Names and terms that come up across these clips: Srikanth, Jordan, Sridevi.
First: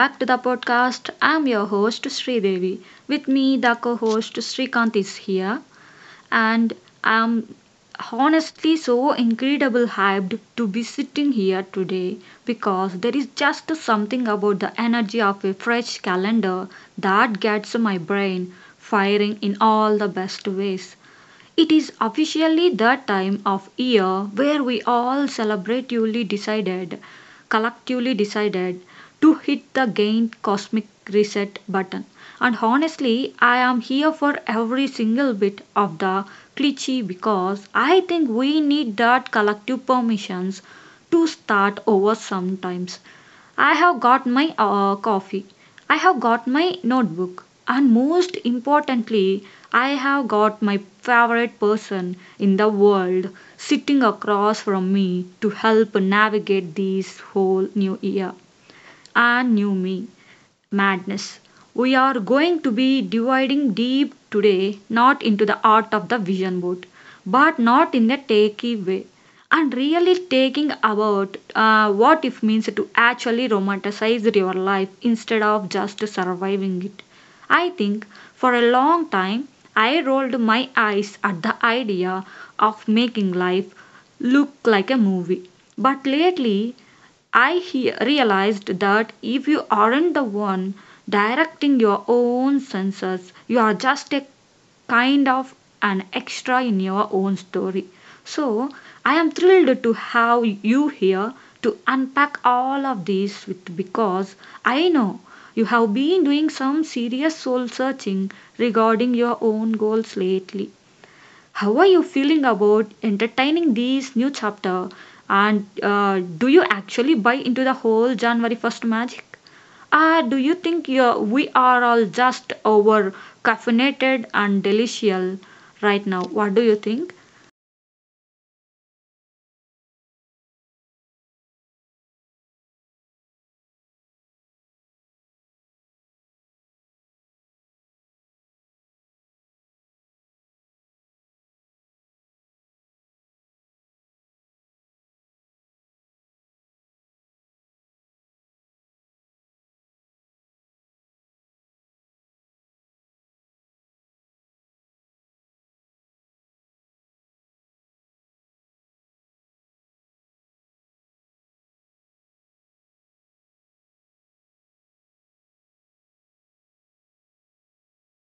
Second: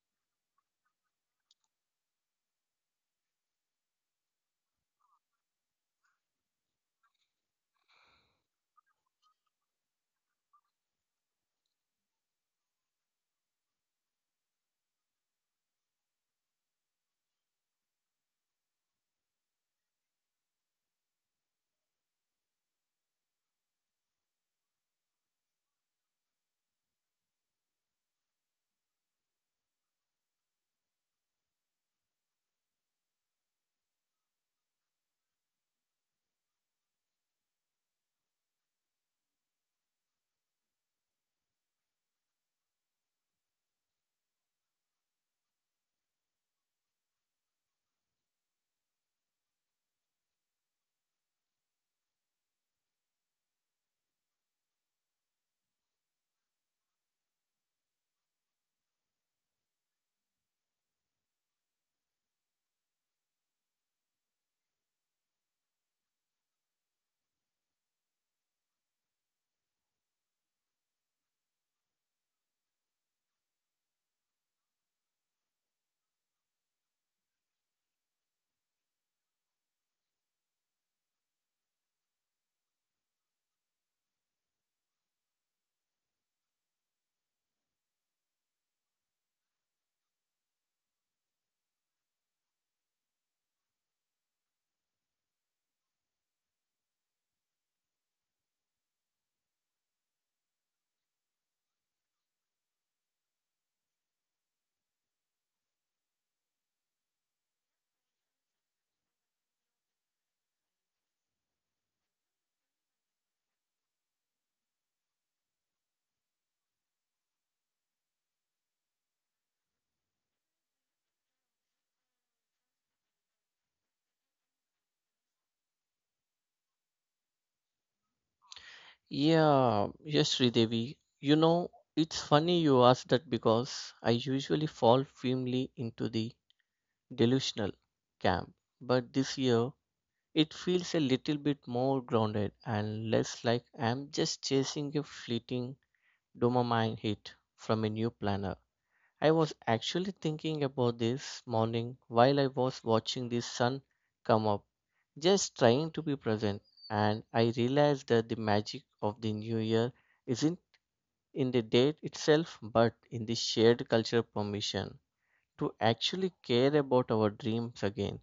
back to the podcast. I'm your host Sridevi. With me, the co-host Srikanth is here, and I'm honestly so incredible hyped to be sitting here today because there is just something about the energy of a fresh calendar that gets my brain firing in all the best ways. It is officially the time of year where we all celebratively decided, collectively decided, to hit the gain cosmic reset button. And honestly, I am here for every single bit of the cliche because I think we need that collective permissions to start over sometimes. I have got my coffee. I have got my notebook, and most importantly, I have got my favorite person in the world sitting across from me to help navigate this whole new year and new me madness. We are going to be dividing deep today, not into the art of the vision board, but not in the takey way, and really taking about what it means to actually romanticize your life instead of just surviving it. I think for a long time I rolled my eyes at the idea of making life look like a movie. But lately I realized that if you aren't the one directing your own senses, you are just a kind of an extra in your own story. So, I am thrilled to have you here to unpack all of this with because I know you have been doing some serious soul searching regarding your own goals lately. How are you feeling about entertaining this new chapter? And do you actually buy into the whole January 1st magic? Or do you think we are all just over caffeinated and delicious right now? What do you think? Yeah, yes, Sridevi. It's funny you ask that because I usually fall firmly into the delusional camp. But this year, it feels a little bit more grounded and less like I'm just chasing a fleeting dopamine hit from a new planner. I was actually thinking about this morning while I was watching the sun come up, just trying to be present, and I realized that the magic of the new year isn't in the date itself but in the shared cultural permission to actually care about our dreams again.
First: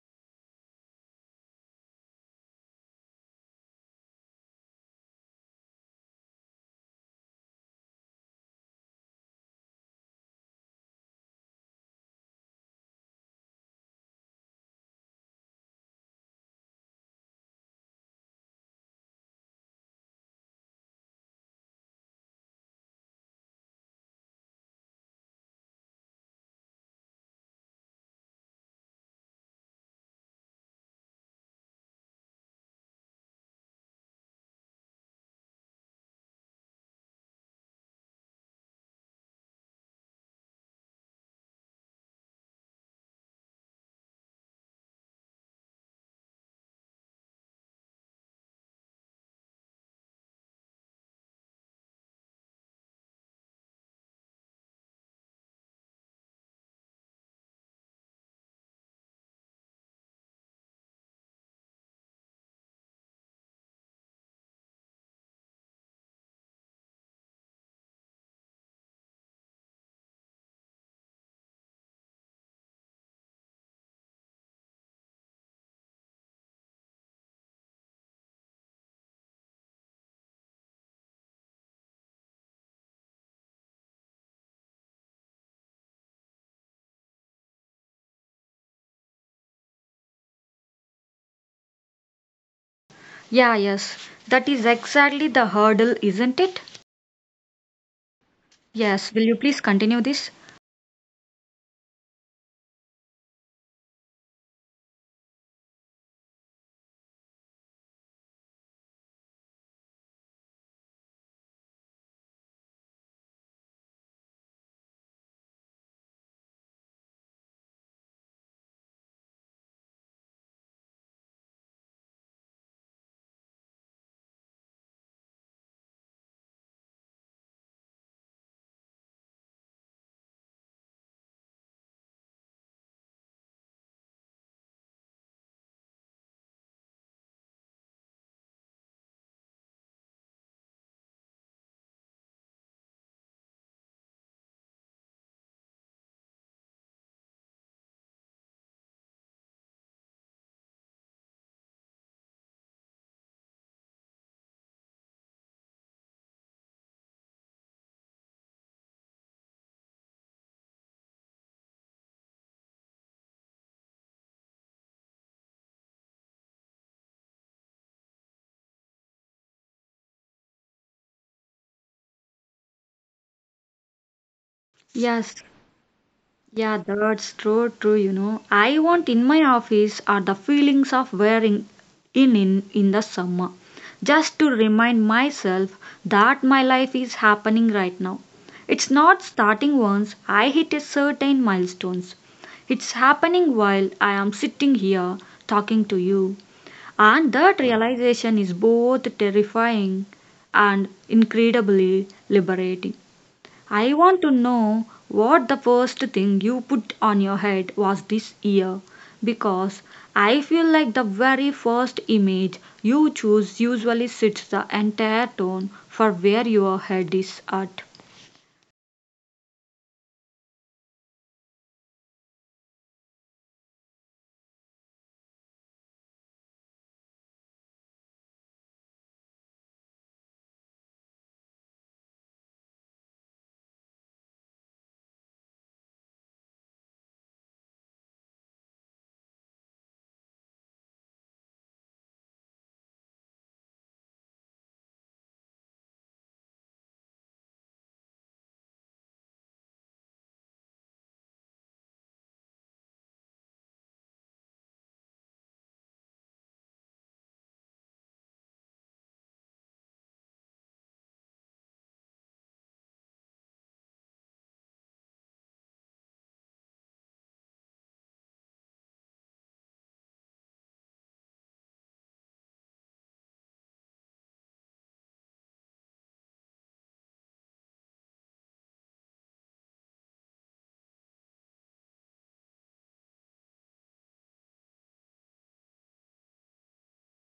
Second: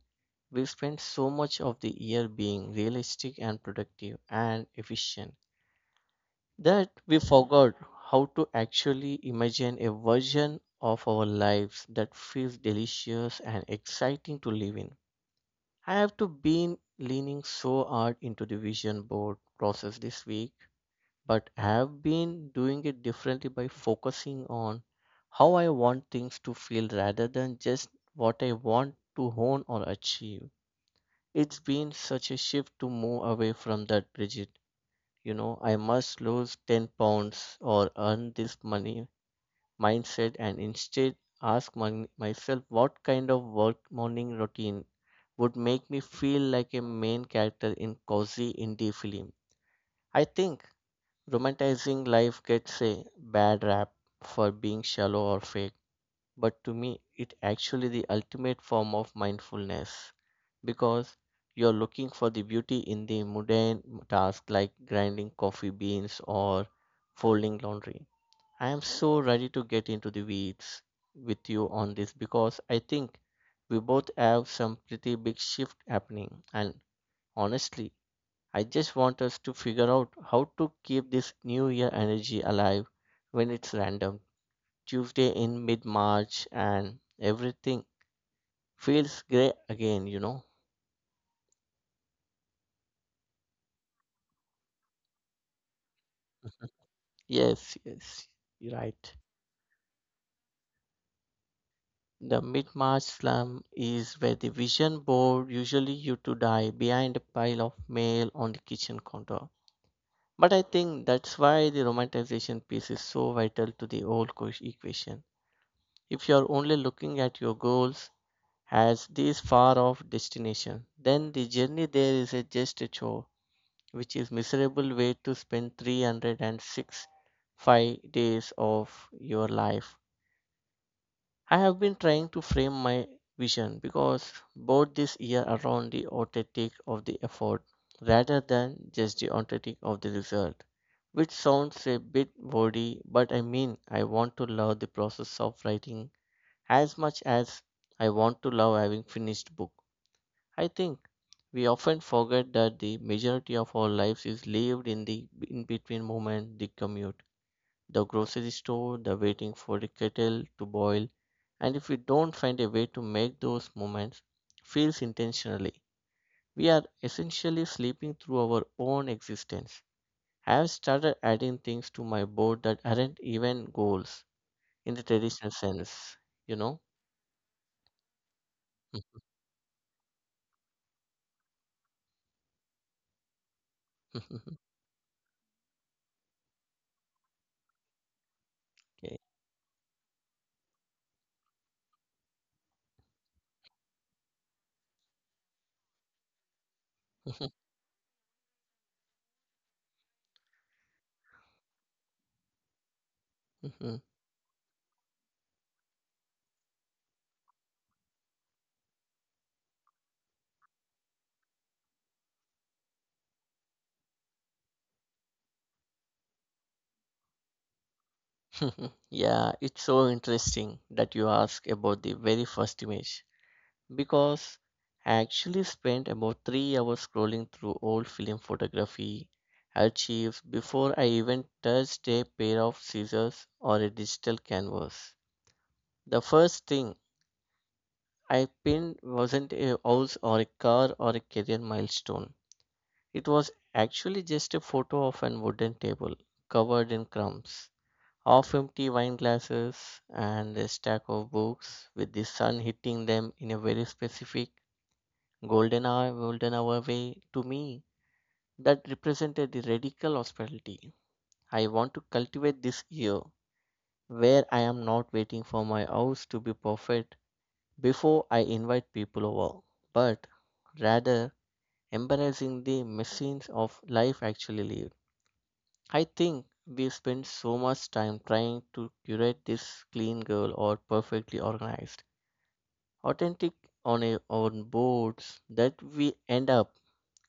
We spend so much of the year being realistic and productive and efficient that we forgot how to actually imagine a version of our lives that feels delicious and exciting to live in. I have to been leaning so hard into the vision board process this week, but I have been doing it differently by focusing on how I want things to feel rather than just what I want to hone or achieve. It's been such a shift to move away from that rigid I must lose 10 pounds or earn this money mindset, and instead ask myself what kind of work morning routine would make me feel like a main character in cozy indie film. I think romanticizing life gets a bad rap for being shallow or fake, but to me it actually the ultimate form of mindfulness because you're looking for the beauty in the mundane tasks like grinding coffee beans or folding laundry. I am so ready to get into the weeds with you on this because I think we both have some pretty big shift happening. And honestly, I just want us to figure out how to keep this new year energy alive when it's random. Tuesday in mid March and everything feels grey again. Yeah, yes, that is exactly the hurdle, isn't it? Yes, yes, you're Yes, will right. you please continue this? The mid-March slump is where the vision board usually used to die behind a pile of mail on the kitchen counter. But I think that's why the romanticization piece is so vital to the whole equation. If you're only looking at your goals as this far-off destination, then the journey there is a just a chore, which is miserable way to spend 365 days of your life. I have been trying to frame my vision because both this year around the authentic of the effort rather than just the authentic of the result, which sounds a bit wordy, but I mean I want to love the process of writing as much as I want to love having finished book. I think we often forget that the majority of our lives is lived in the in between moment, the commute, the grocery store, the waiting for the kettle to boil, and if we don't find a way to make those moments feels intentionally, we are essentially sleeping through our own existence. I have started adding things to my board that aren't even goals in the Yes. traditional sense, you Yeah, know? that's true, true, you know. I want in my office are the feelings of wearing in the summer. Just to remind myself that my life is happening right now. It's Okay. not starting once I hit a certain milestones. It's happening while I am sitting here talking to you. And that realization is both terrifying and incredibly liberating. I want to know what the first thing you put on your head was this year because I feel like the very first image you choose usually sets the entire tone for where your head is at. Yeah, it's so interesting that you ask about the very first image because I actually spent about 3 hours scrolling through old film photography archives before I even touched a pair of scissors or a digital canvas. The first thing I pinned wasn't a house or a car or a career milestone. It was actually just a photo of an wooden table covered in crumbs, half empty wine glasses, and a stack of books with the sun hitting them in a very specific golden hour, golden hour way to me, that represented the radical hospitality I want to cultivate this year, where I am not waiting for my house to be perfect before I invite people over, but rather embracing the machines of life actually lived. I think we spend so much time trying to curate this clean girl or perfectly organized, authentic on our own boards that we end up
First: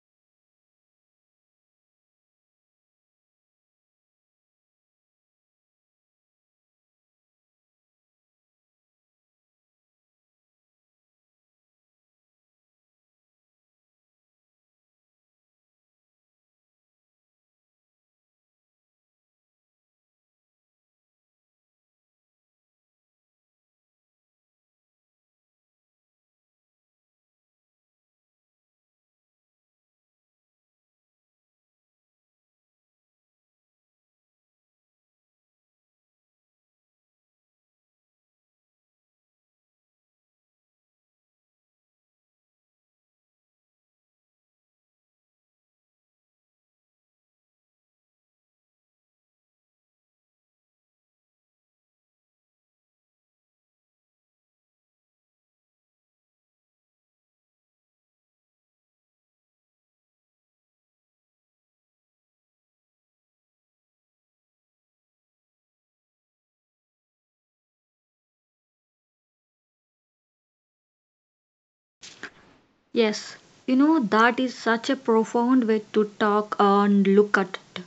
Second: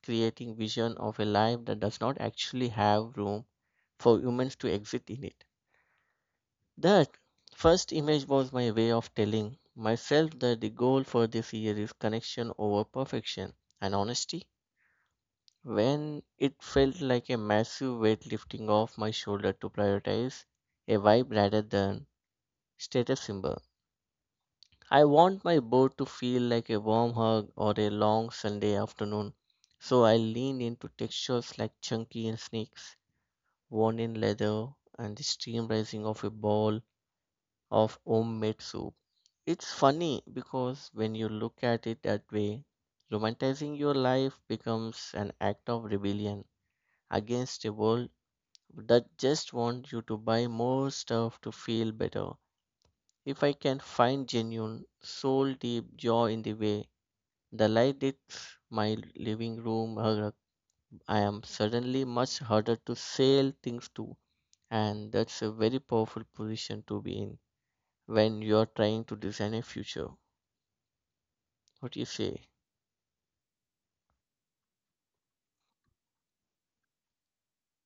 creating vision of a life that does not actually have room for humans to exist in it. That first image was my way of telling myself that the goal for this year is connection over perfection and honesty. When it felt like a massive weight lifting off my shoulder to prioritize a vibe rather than status symbol. I want my boat to feel like a warm hug or a long Sunday afternoon, so I leaned into textures like chunky and snakes, worn in leather, and the steam rising off a bowl of homemade soup. It's funny because when you look at it that way, romanticizing your life becomes an act of rebellion against a world that just wants you to buy more stuff to feel better. If I can find genuine, soul deep joy in the way the light hits my living room, I am suddenly much harder to sell things to, and that's a very powerful position to be in when you're trying to design a future. What do you say? Yes, you know that is such a profound way to talk and look at it.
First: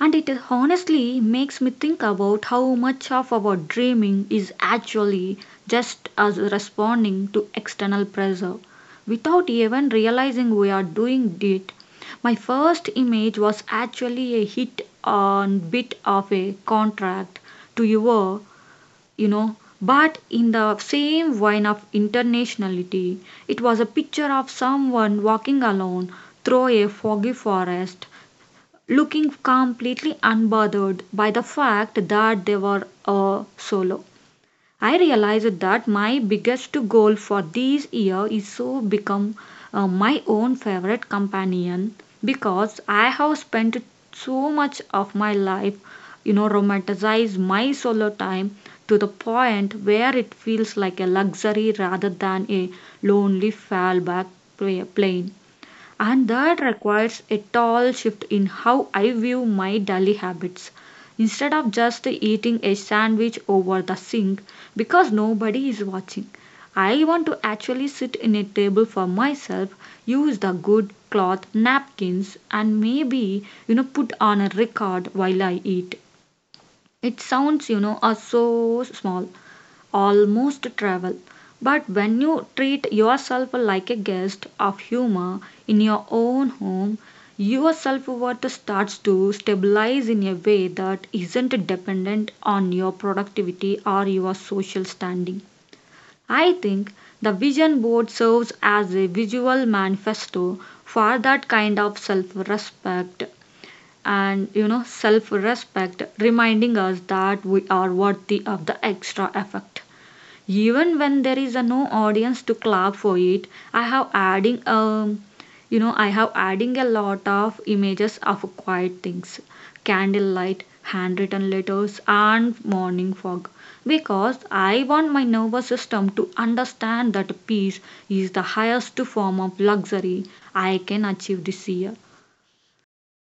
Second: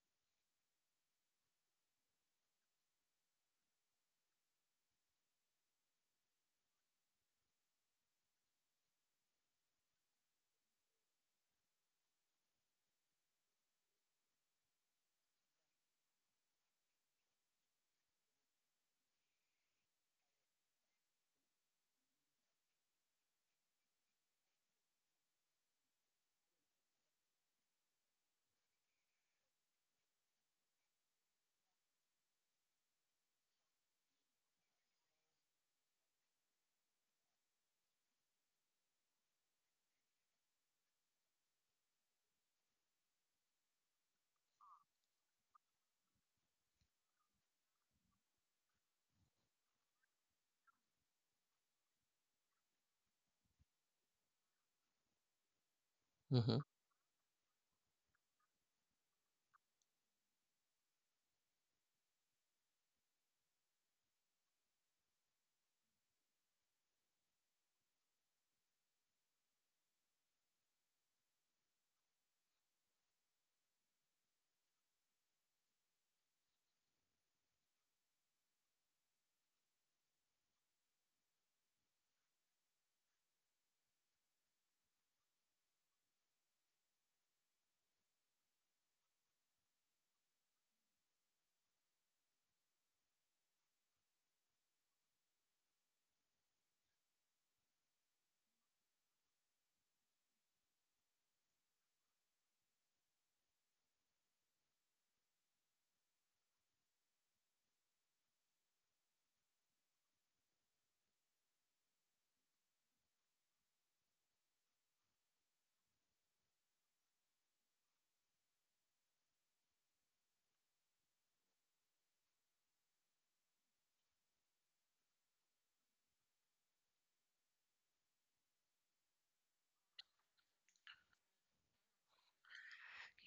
And it honestly makes me think about how much of our dreaming is actually just us responding to external pressure without even realizing we are doing it. My first image was actually a hit on bit of a contract to your, you know, but in the same vein of internationality, it was a picture of someone walking alone through a foggy forest looking completely unbothered by the fact that they were a solo. I realized that my biggest goal for this year is to become my own favorite companion because I have spent so much of my life, you know, romanticize my solo time to the point where it feels like a luxury rather than a lonely fallback plane, and that Hmm. requires a tall shift in how I view my daily habits. Instead of just eating a sandwich over the sink because nobody is watching, I want to actually sit in a table for myself, use the good cloth napkins, and maybe you know put on a record while I eat. It sounds you know so small, almost travel. But when you treat yourself like a guest of humor in your own home, your self worth starts to stabilize in a way that isn't dependent on your productivity or your social standing. I think the vision board serves as a visual manifesto for that kind of self respect, and you know self respect reminding us that we are worthy of the extra effort even when there is a no audience to clap for it. I have adding you know I have adding a lot of images of quiet things, candlelight, handwritten letters and morning fog, because I want my nervous system to understand that peace is the highest form of luxury I can achieve this year.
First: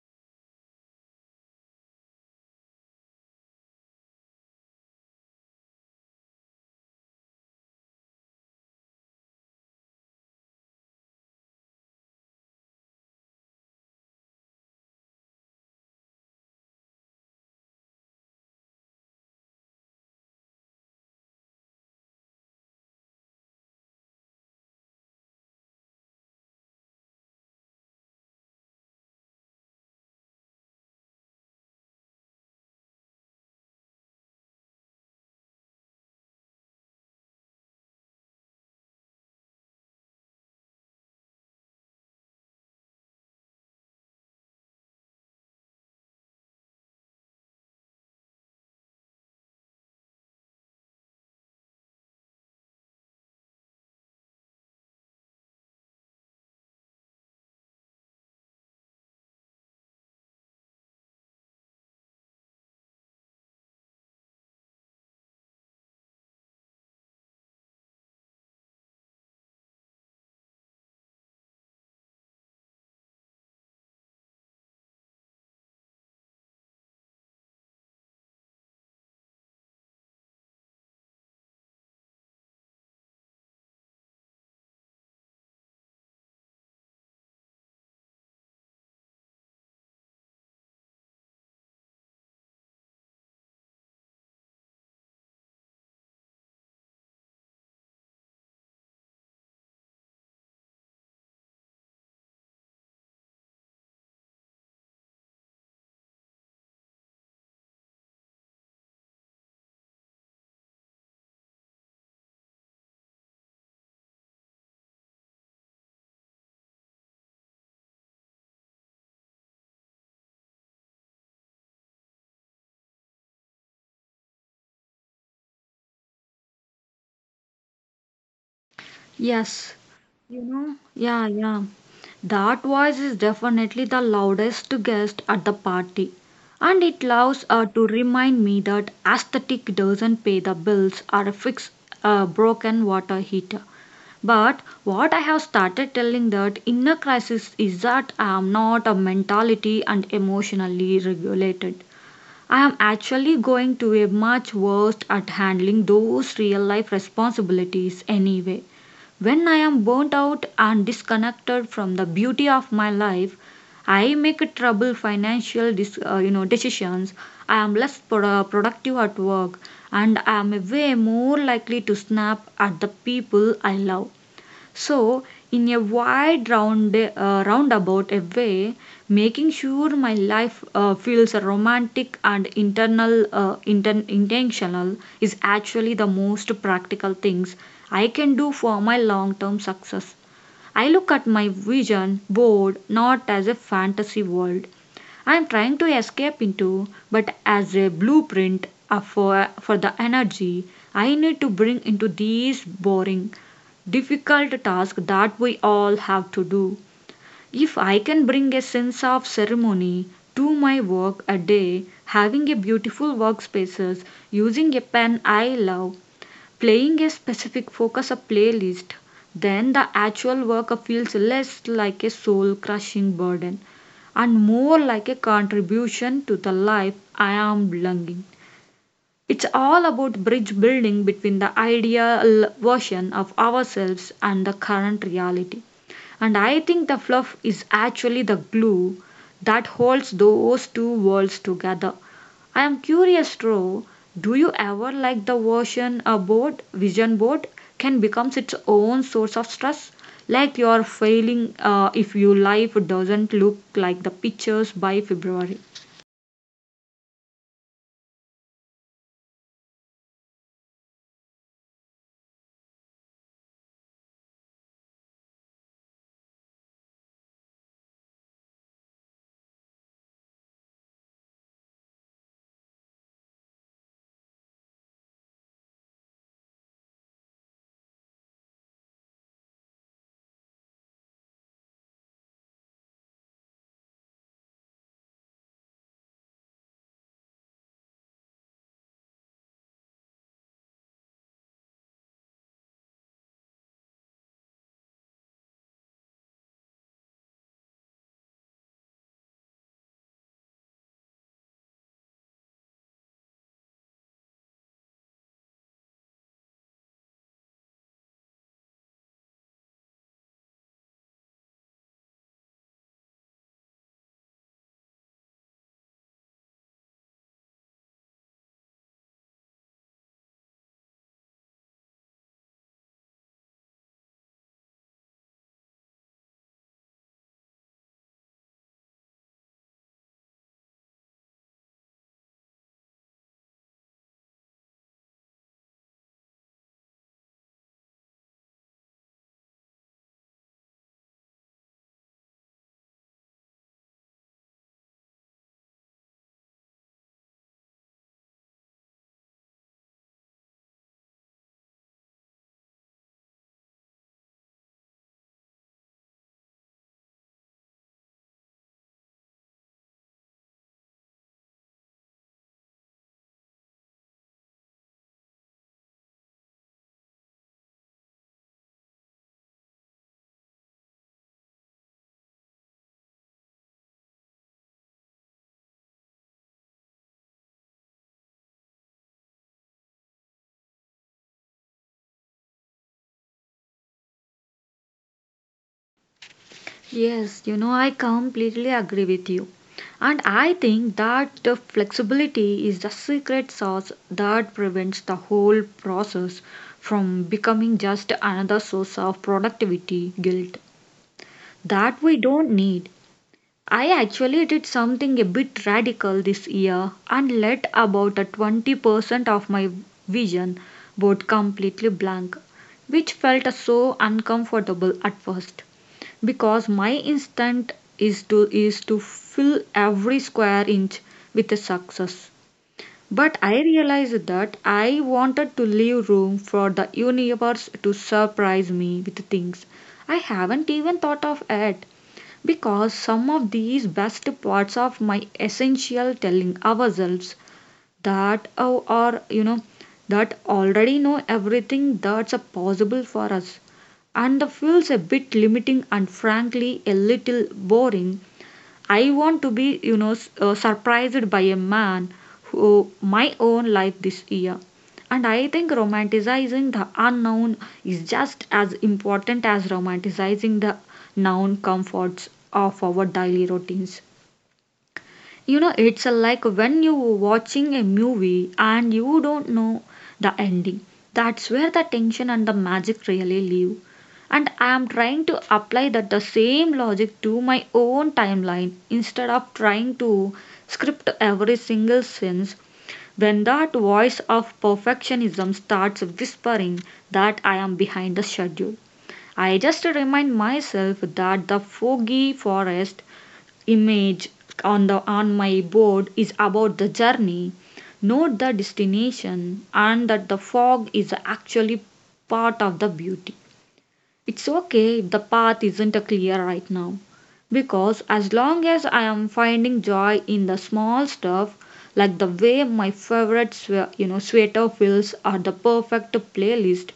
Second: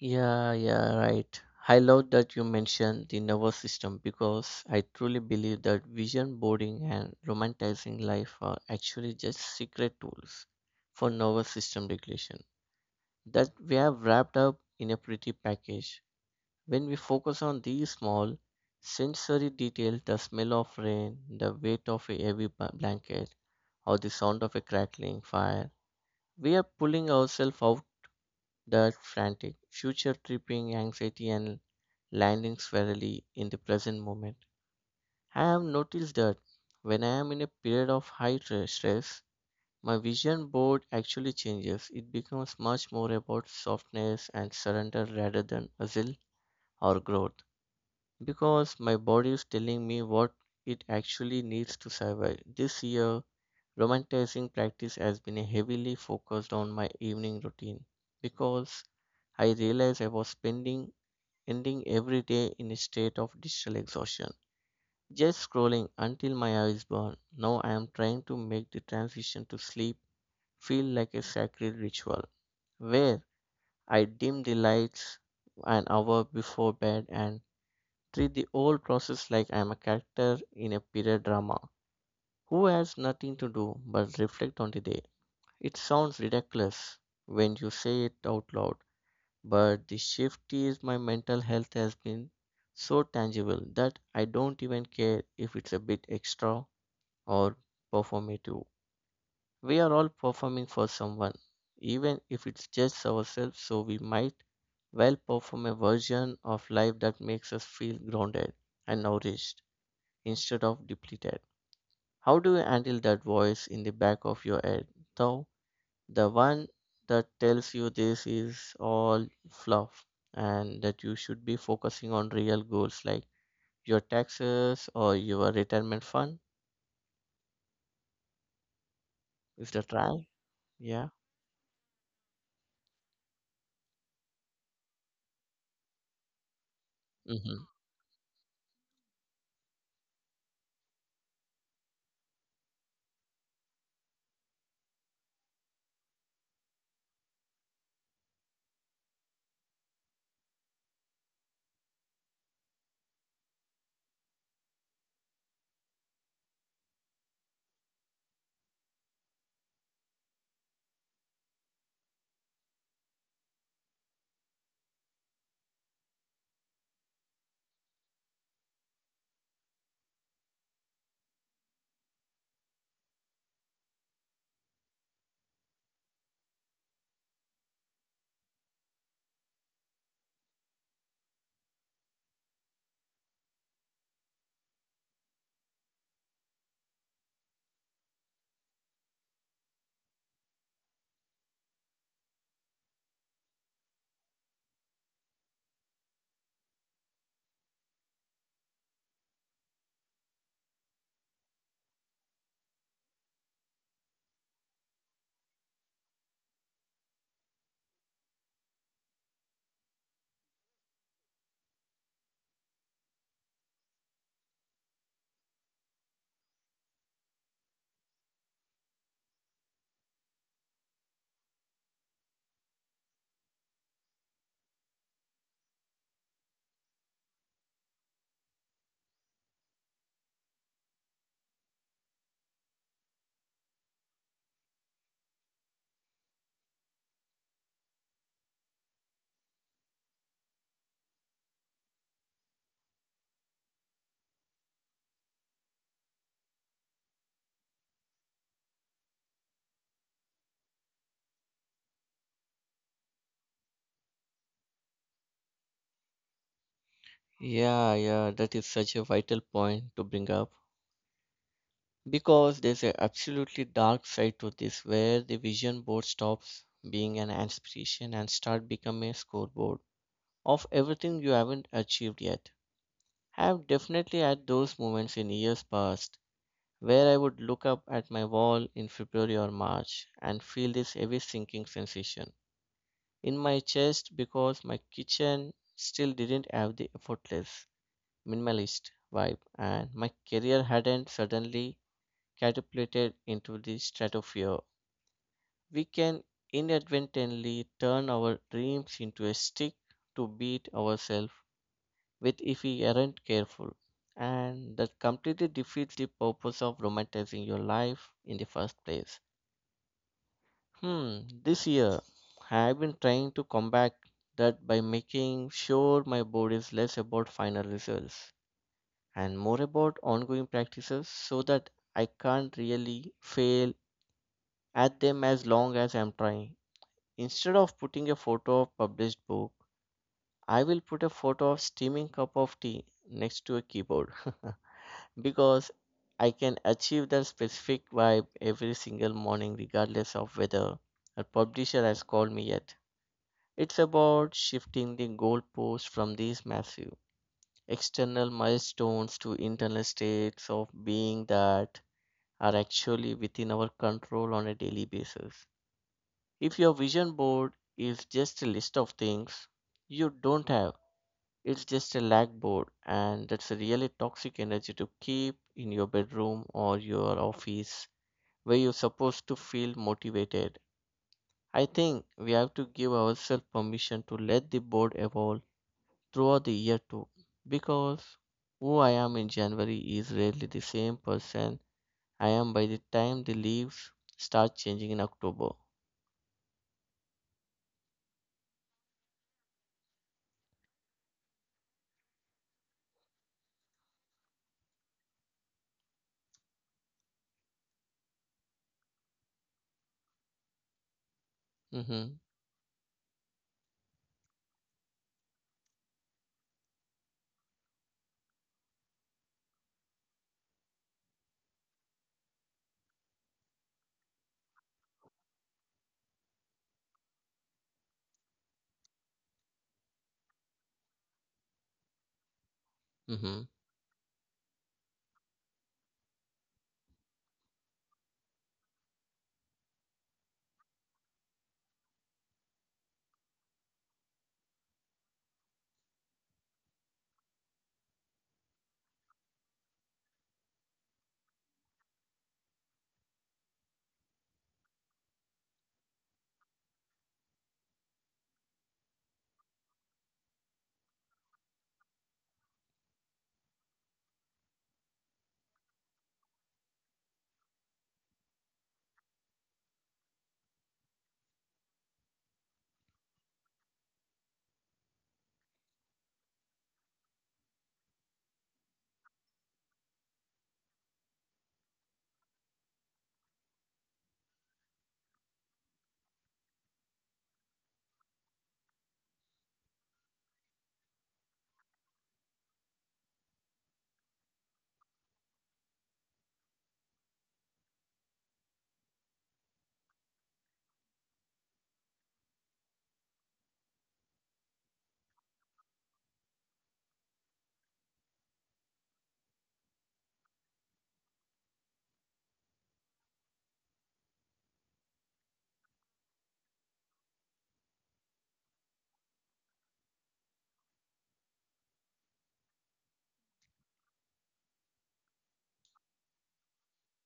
Yeah, yeah, right. I love that you mentioned the nervous system because I truly believe that vision boarding and romanticizing life are actually just secret tools for nervous system regulation that we have wrapped up in a pretty package. When we focus on these small sensory details, the smell of rain, the weight of a heavy blanket, or the sound of a crackling fire. We are pulling ourselves out that frantic, future tripping anxiety, and landing squarely in the present moment. I have noticed that when I am in a period of high stress, my vision board actually changes. It becomes much more about softness and surrender rather than hustle or growth because my body is telling me what it actually needs to survive this year. Romanticizing practice has been heavily focused on my evening routine because I realized I was spending ending every day in a state of digital exhaustion. Just scrolling until my eyes burn. Now I am trying to make the transition to sleep feel like a sacred ritual, where I dim the lights an hour before bed and treat the whole process like I am a character in a period drama who has nothing to do but reflect on the day. It sounds ridiculous when you say it out loud, but the shift is my mental health has been so tangible that I don't even care if it's a bit extra or performative. We are all performing for someone, even if it's just ourselves, so we might well perform a version of life that makes us feel grounded and nourished instead of depleted. How do you handle that voice in the back of your head, though? The one that tells you this is all fluff and that you should be focusing on real goals like your taxes or your retirement fund. Is Yes. that right? Yeah. Yeah, yeah. That voice is definitely the loudest guest at the party. And it loves Hmm. To remind me that aesthetic doesn't pay the bills or fix a broken water heater. But what I have started telling that inner crisis is that I am not a mentality and emotionally regulated. I am actually going to be much worse at handling those real life responsibilities anyway. When I am burnt out and disconnected from the beauty of my life, I make a trouble financial you know decisions. I am less productive at work and I am way more likely to snap at the people I love. So, in a wide round roundabout a way, making sure my life feels romantic and internal intentional is actually the most practical things I can do for my long-term success. I look at my vision board not as a fantasy world I am trying to escape into, but as a blueprint for the energy I need to bring into these boring, difficult tasks that we all have to do. If I can bring a sense of ceremony to my work a day, having a beautiful workspaces, using a pen I love, playing a specific focus or playlist, then the actual work feels less like a soul crushing burden and more like a contribution to the life I am belonging. It's all about bridge building between the ideal version of ourselves and the current reality. And I think the fluff is actually the glue that holds those two worlds together. I am curious, Ro, do you ever like the version a board, vision board, can become its own source of stress? Like you are failing if your life doesn't look like the pictures by February. Yeah, yeah, that is such a vital point to bring up because there's an absolutely dark side to this where the vision board stops being an inspiration and start becoming a scoreboard of everything you haven't achieved yet. I've definitely had those moments in years past where I would look up at my wall in February or March and feel this heavy sinking sensation in my chest because my kitchen still didn't have the effortless, minimalist vibe, and my career hadn't suddenly catapulted into the stratosphere. We can inadvertently turn our dreams into a stick to beat ourselves with if we aren't careful. And that completely defeats the purpose of romanticizing your life in the first place. Hmm, this year I have been trying to combat that by making sure my board is less about final results and more about ongoing practices, so that I can't really fail at them as long as I'm trying. Instead of putting a photo of published book, I will put a photo of steaming cup of tea next to a keyboard because I can achieve that specific vibe every single morning regardless of whether a publisher has called me yet. It's about shifting the goalpost from these massive external milestones to internal states of being that are actually within our control on a daily basis. If your vision board is just a list of things you don't have, it's just a lag board, and that's a really toxic energy to keep in your bedroom or your office where you're supposed to feel motivated. I think we have to give ourselves permission to let the board evolve throughout the year too, because who I am in January is rarely the same person I am by the time the leaves start changing in October. Yes, you know, I completely agree with you. And I think that the flexibility is the secret sauce that prevents the whole process from becoming just another source of productivity guilt that Mm-hmm. we don't need. I actually did something a bit radical this year and let about a 20% of my vision board completely blank, which felt so uncomfortable at first because my instinct is to fill every square inch with a success. Mm-hmm. But I realized that I wanted to leave room for the universe to surprise me with things I haven't even thought of yet. Because some of these best parts of my essential telling ourselves that our, or you know that already know everything that's a possible for us and feels a bit limiting and frankly a little boring. I want to be, you know, surprised by a man who my own life this year. And I think romanticizing the unknown is just as important as romanticizing the known comforts of our daily routines. You know it's a like when you are watching a movie and you don't know the ending, that's where the tension and the magic really live, and I am trying to apply that the same logic to my own timeline instead of trying to script every single sense. When that voice of perfectionism starts whispering that I am behind the schedule, I just remind myself that the foggy forest image on the on my board is about the journey, not the destination, and that the fog is actually part of the beauty. It's okay if the path isn't clear right now, because as long as I am finding joy in the small stuff, like the way my favorite you know sweater feels or the perfect playlist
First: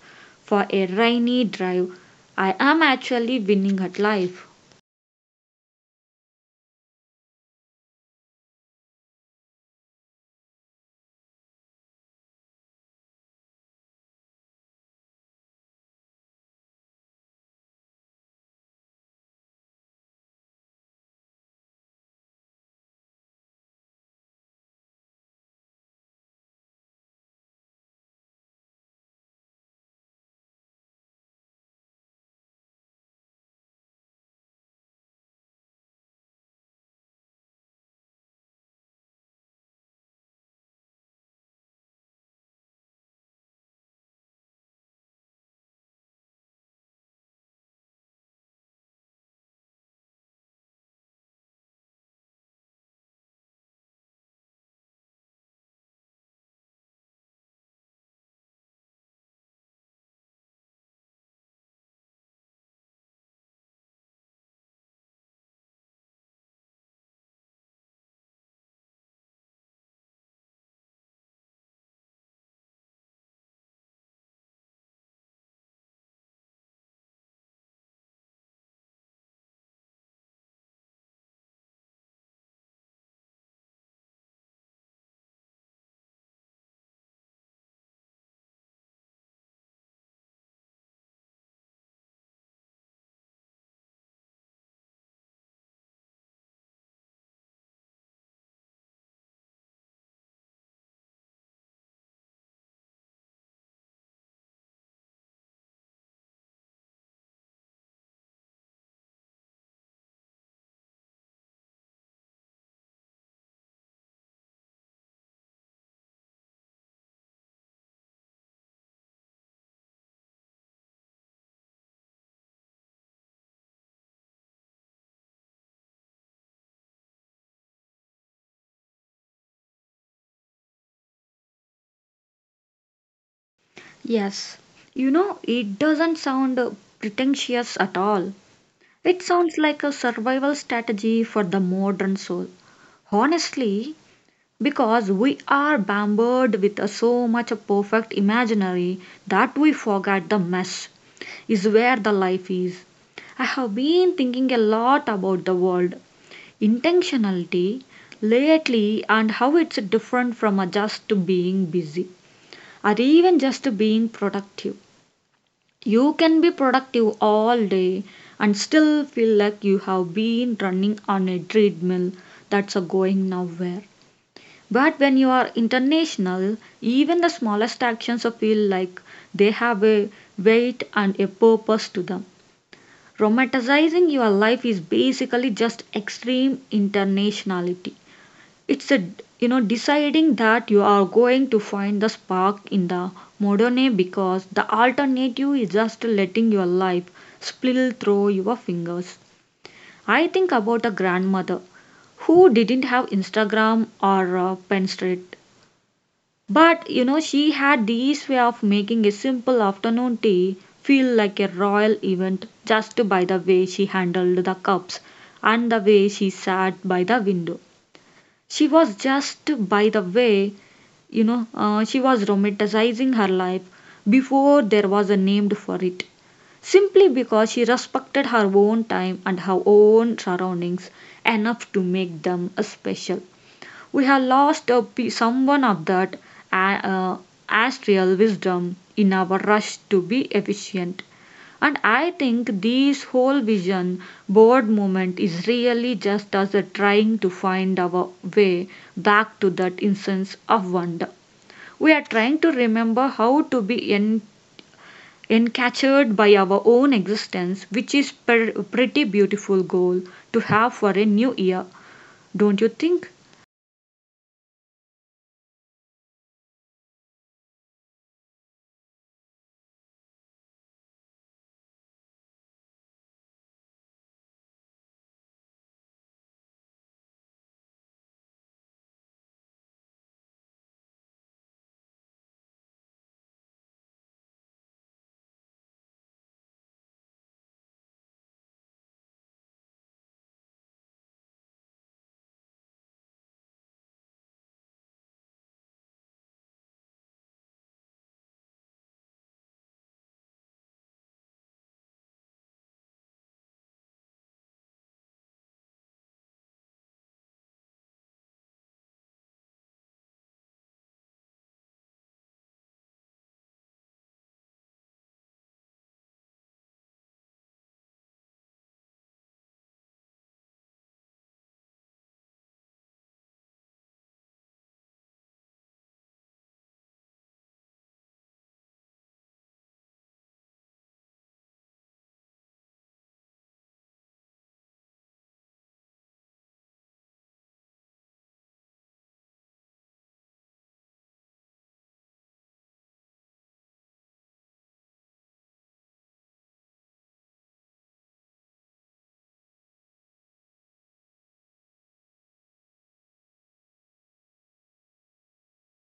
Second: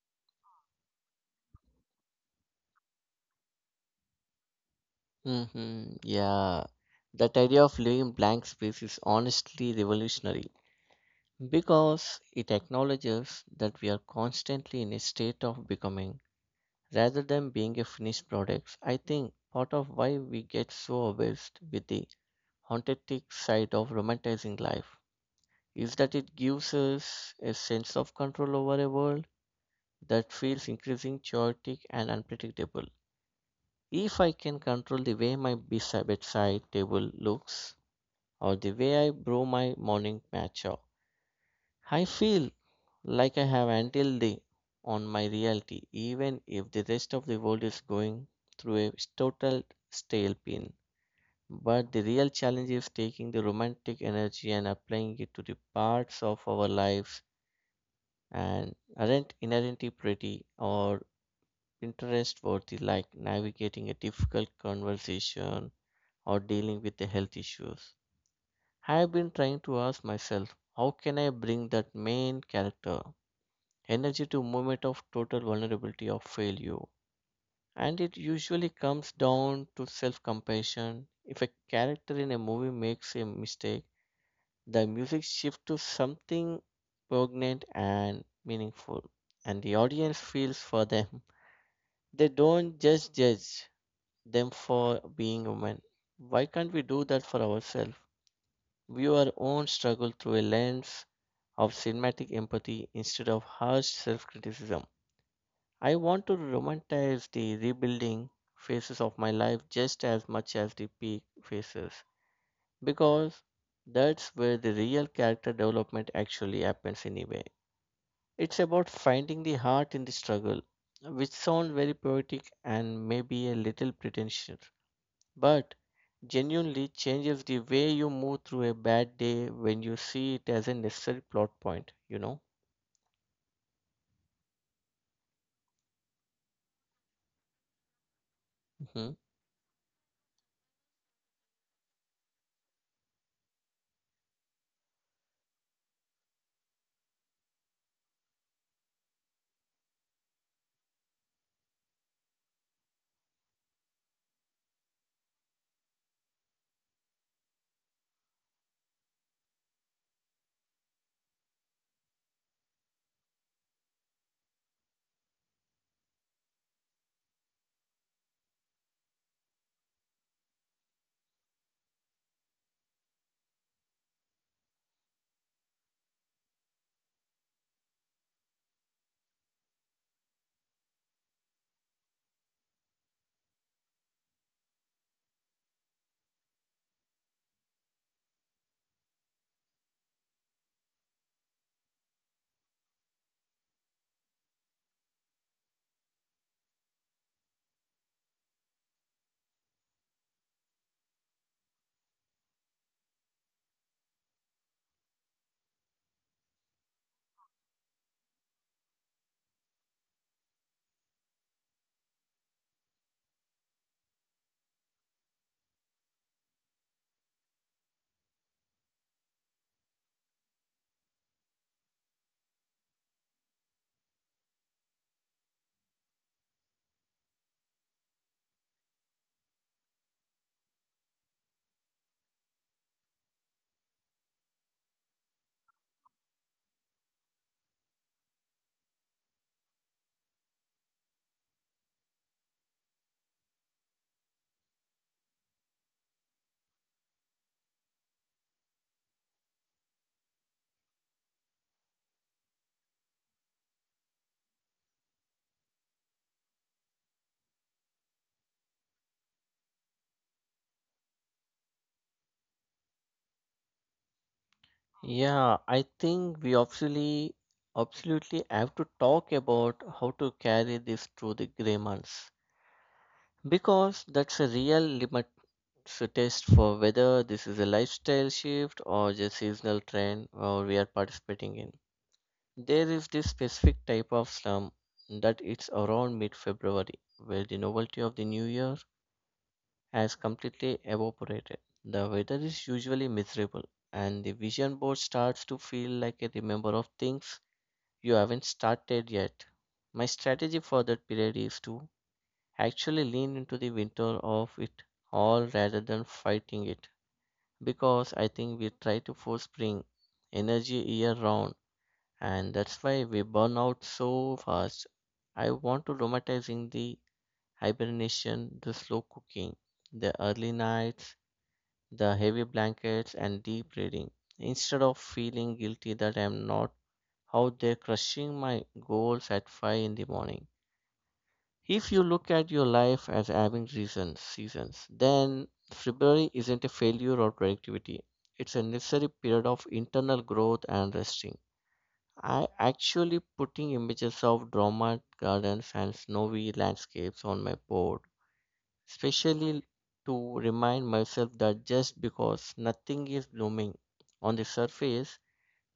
for a rainy drive, I am actually winning at life. Mm-hmm. Yeah. That idea of leaving blank space is honestly revolutionary because it acknowledges that we are constantly in a state of becoming rather than being a finished product. I think part of why we get so obsessed with the haunted side of romanticizing life is that it gives us a sense of control over a world that feels increasingly chaotic and unpredictable. If I can control the way my bedside table looks or the way I brew my morning matcha, I feel like I have until the on my reality, even if the rest of the world is going through a total stale. But the real challenge is taking the romantic energy and applying it to the parts of our lives and aren't inherently pretty or interest worthy, like navigating a difficult conversation or dealing with the health issues. I've been trying to ask myself, how can I bring that main character energy to moment of total vulnerability or failure? And it usually comes down to self-compassion. If a character in a movie makes a mistake, the music shifts to something poignant and meaningful, and the audience feels for them. They don't just judge them for being women. Why can't we do that for ourselves? View our own struggle through a lens of cinematic empathy instead of harsh self criticism. I want to romanticize the rebuilding phases of my life just as much as the peak phases, because that's where the real character development actually happens, anyway. It's about finding the heart in the struggle, which sounds very poetic and maybe a little pretentious, but genuinely changes the way you move through a bad day when you see it as a necessary plot point, you know? Yes, you know, it doesn't sound pretentious at all. Hmm. It sounds like a survival strategy for the modern soul. Honestly, because we are bombarded with so much of perfect imaginary that we forget the mess is where the life is. I have been thinking a lot about the world, intentionality lately, and how it's different from just being busy or even just being productive. You can be productive all day and still feel like you have been running on a treadmill that's a going nowhere. But when you are international, even the smallest actions feel like they have a weight and a purpose to them. Romanticizing your life is basically just extreme internationality. It's a you know Deciding that you are going to find the spark in the modern, because the alternative is just letting your life spill through your fingers. I think about a grandmother who didn't have Instagram or Pinterest, but she had this way of making a simple afternoon tea feel like a royal event, just by the way she handled the cups and the way she sat by the window. She was just, by the way, she was romanticizing her life before there was a name for it. Simply because she respected her own time and her own surroundings enough to make them special. We have lost someone of that a- uh, astral wisdom in our rush to be efficient. And I think this whole vision board movement is really just us trying to find our way back to that instance of wonder. We are trying to remember how to be encaptured by our own existence, which is a pretty beautiful goal to have for a new year, don't you think? Yeah, I think we absolutely, absolutely have to talk about how to carry this through the gray months, because that's a real limit to test for whether this is a lifestyle shift or just seasonal trend or we are participating in. There is this specific type of slump that it's around mid-February, where the novelty of the new year has completely evaporated. The weather is usually miserable, and the vision board starts to feel like a remember of things you haven't started yet. My strategy for that period is to actually lean into the winter of it all rather than fighting it, because I think we try to force spring energy year round, and that's why we burn out so fast. I want to romanticizing the hibernation, the slow cooking, the early nights, the heavy blankets, and deep reading. Instead of feeling guilty that I am not out there crushing my goals at 5 in the morning. If you look at your life as having reasons, seasons, then February isn't a failure or productivity. It's a necessary period of internal growth and resting. I actually putting images of drama gardens and snowy landscapes on my board especially to remind myself that just because nothing is blooming on the surface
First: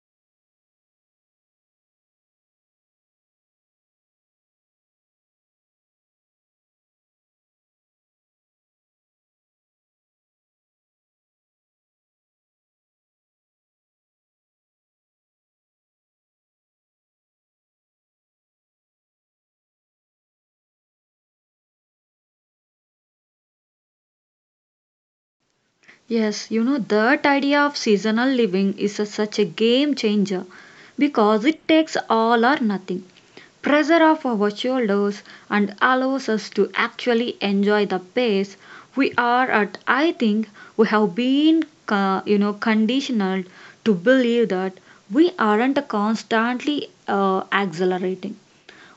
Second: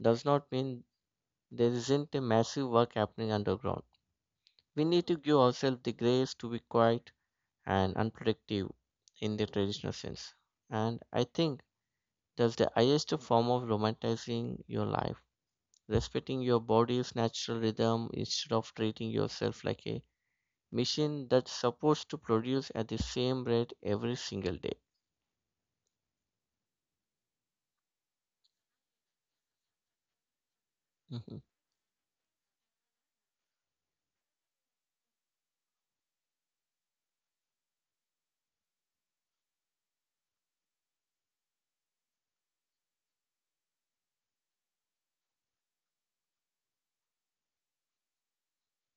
does not mean there isn't a massive work happening underground. We need to give ourselves the grace to be quiet and unproductive in the traditional sense. And I think that's the highest form of romanticizing your life. Respecting your body's natural rhythm instead of treating yourself like a machine that's supposed to produce at the same rate every single day. Yes, that idea of seasonal living is such a game changer Mhm. because it takes all or nothing pressure off our shoulders and allows us to actually enjoy the pace we are at. I think we have been, conditioned to believe that we aren't constantly accelerating,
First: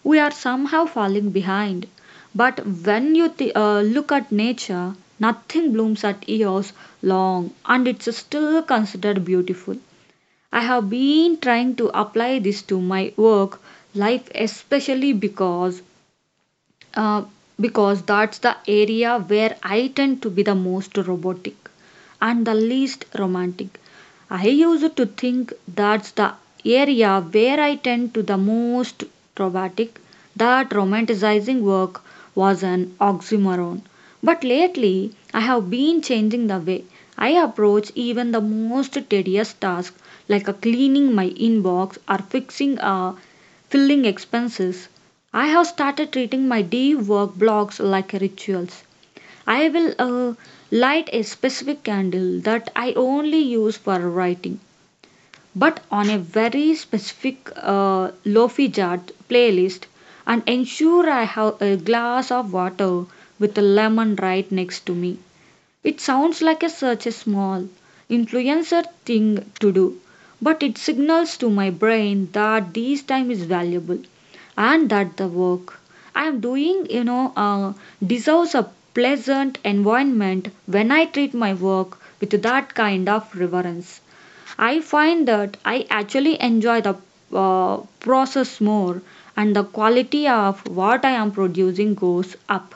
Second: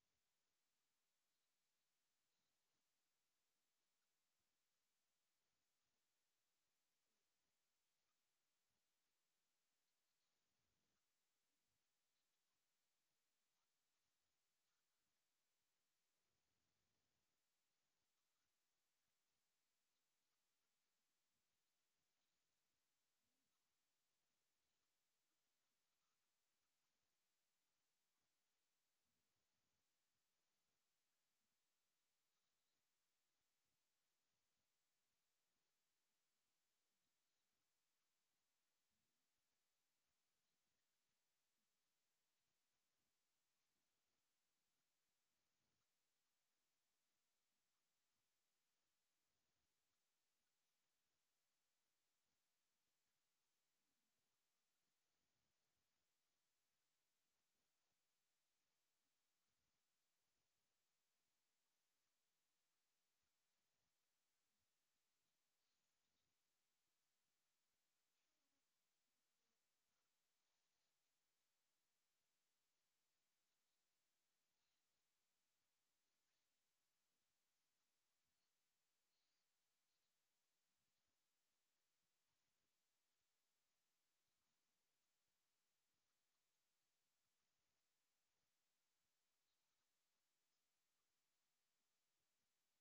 we are somehow falling behind. But when you look at nature, nothing blooms at years long and it's still considered beautiful. I have been trying to apply this to my work life, especially uh, because that's the area where I tend to be the most robotic and the least romantic. I used to think that's the area where I tend to the most robotic, that romanticizing work was an oxymoron. But lately, I have been changing the way I approach even the most tedious task like a cleaning my inbox or fixing a filling expenses. I have started treating my day work blocks like rituals. I will light a specific candle that I only use for writing, but on a very specific lofi chart playlist, and ensure I have a glass of water with a lemon right next to me. It sounds like a such a small, influencer thing to do, but it signals to my brain that this time is valuable and that the work I am doing, deserves a pleasant environment when I treat my work with that kind of reverence. I find that I actually enjoy the process more, and the quality of what I am producing goes up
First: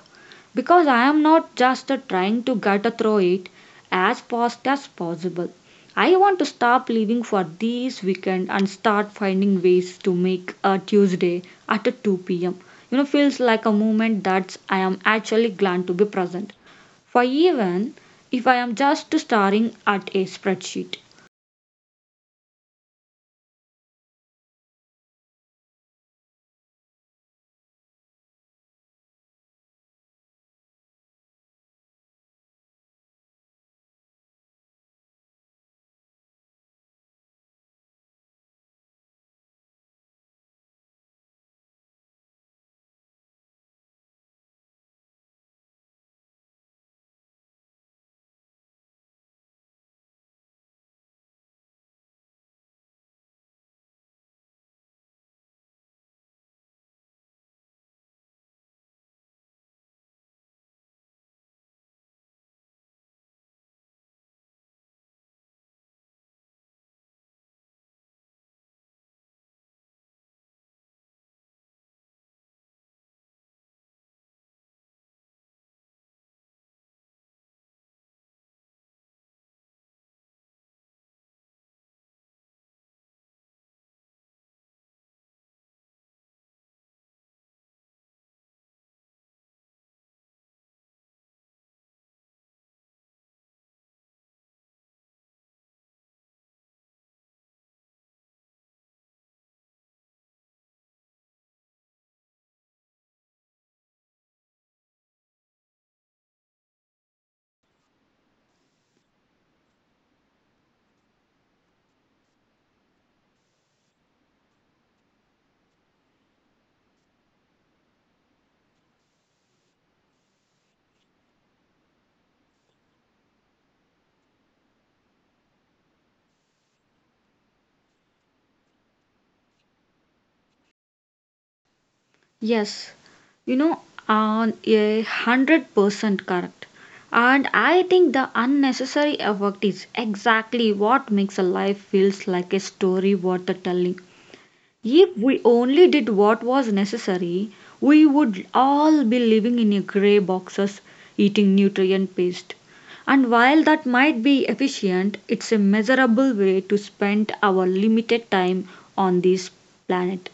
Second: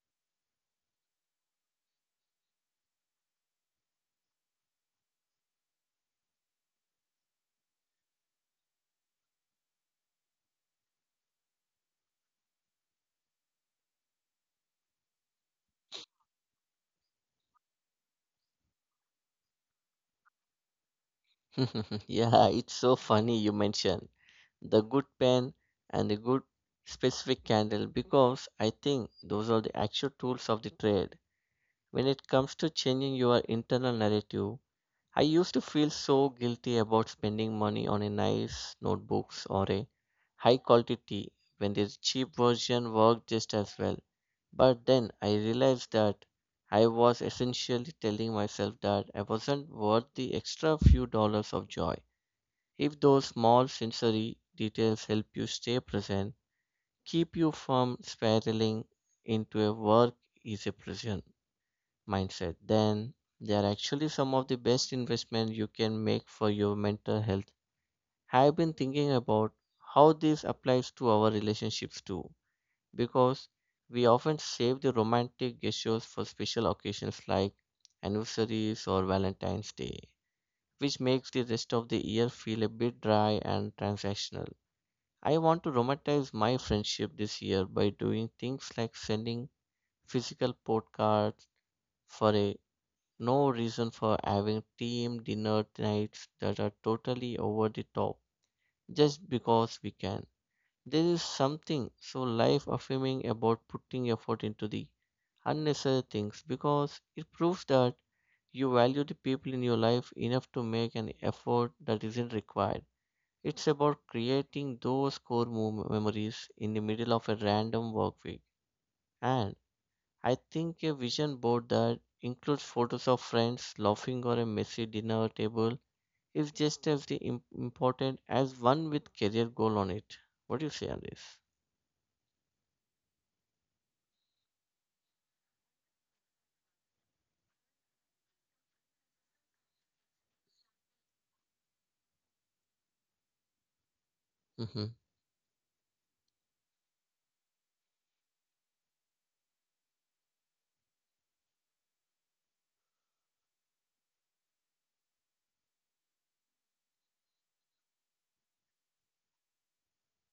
because I am not just trying to get through it as fast as possible. I want to stop living for this weekend and start finding ways to make a Tuesday at 2 p.m. Feels like a moment that I am actually glad to be present for, even if I am just staring at a spreadsheet. Yeah, it's so funny you mention the good pen and the good specific candle, because I think those are the actual tools of the trade. When it comes to changing your internal narrative, I used to feel so guilty about spending money on a nice notebooks or a high quality tea when the cheap version worked just as well. But then I realized that I was essentially telling myself that I wasn't worth the extra few dollars of joy. If those small sensory details help you stay present, keep you from spiraling into a work is a prison mindset, then they are actually some of the best investment you can make for your mental health. I've been thinking about how this applies to our relationships too, because we often save the romantic gestures for special occasions like anniversaries or Valentine's Day, which makes the rest of the year feel a bit dry and transactional. I want to romanticize my friendship this year by doing things like sending physical postcards for a no reason, for having team dinner nights that are totally over the top just because we can. There is something so life affirming about putting effort into the unnecessary things, because it proves that you value the people in your life enough to make an effort that isn't required. It's about creating those core memories in the middle of a random work week. And I think a vision board that includes photos of friends laughing or a messy dinner table is just as the important as one with career goal on it. What do you say on this? Yes, you know, on 100% correct. And I think the unnecessary effort is exactly what makes a life feels like a story worth the telling. Hmm. If we only did what was necessary, we would all be living in a grey boxes eating nutrient paste. And while that might be efficient, it's a measurable way to spend our limited time on this planet.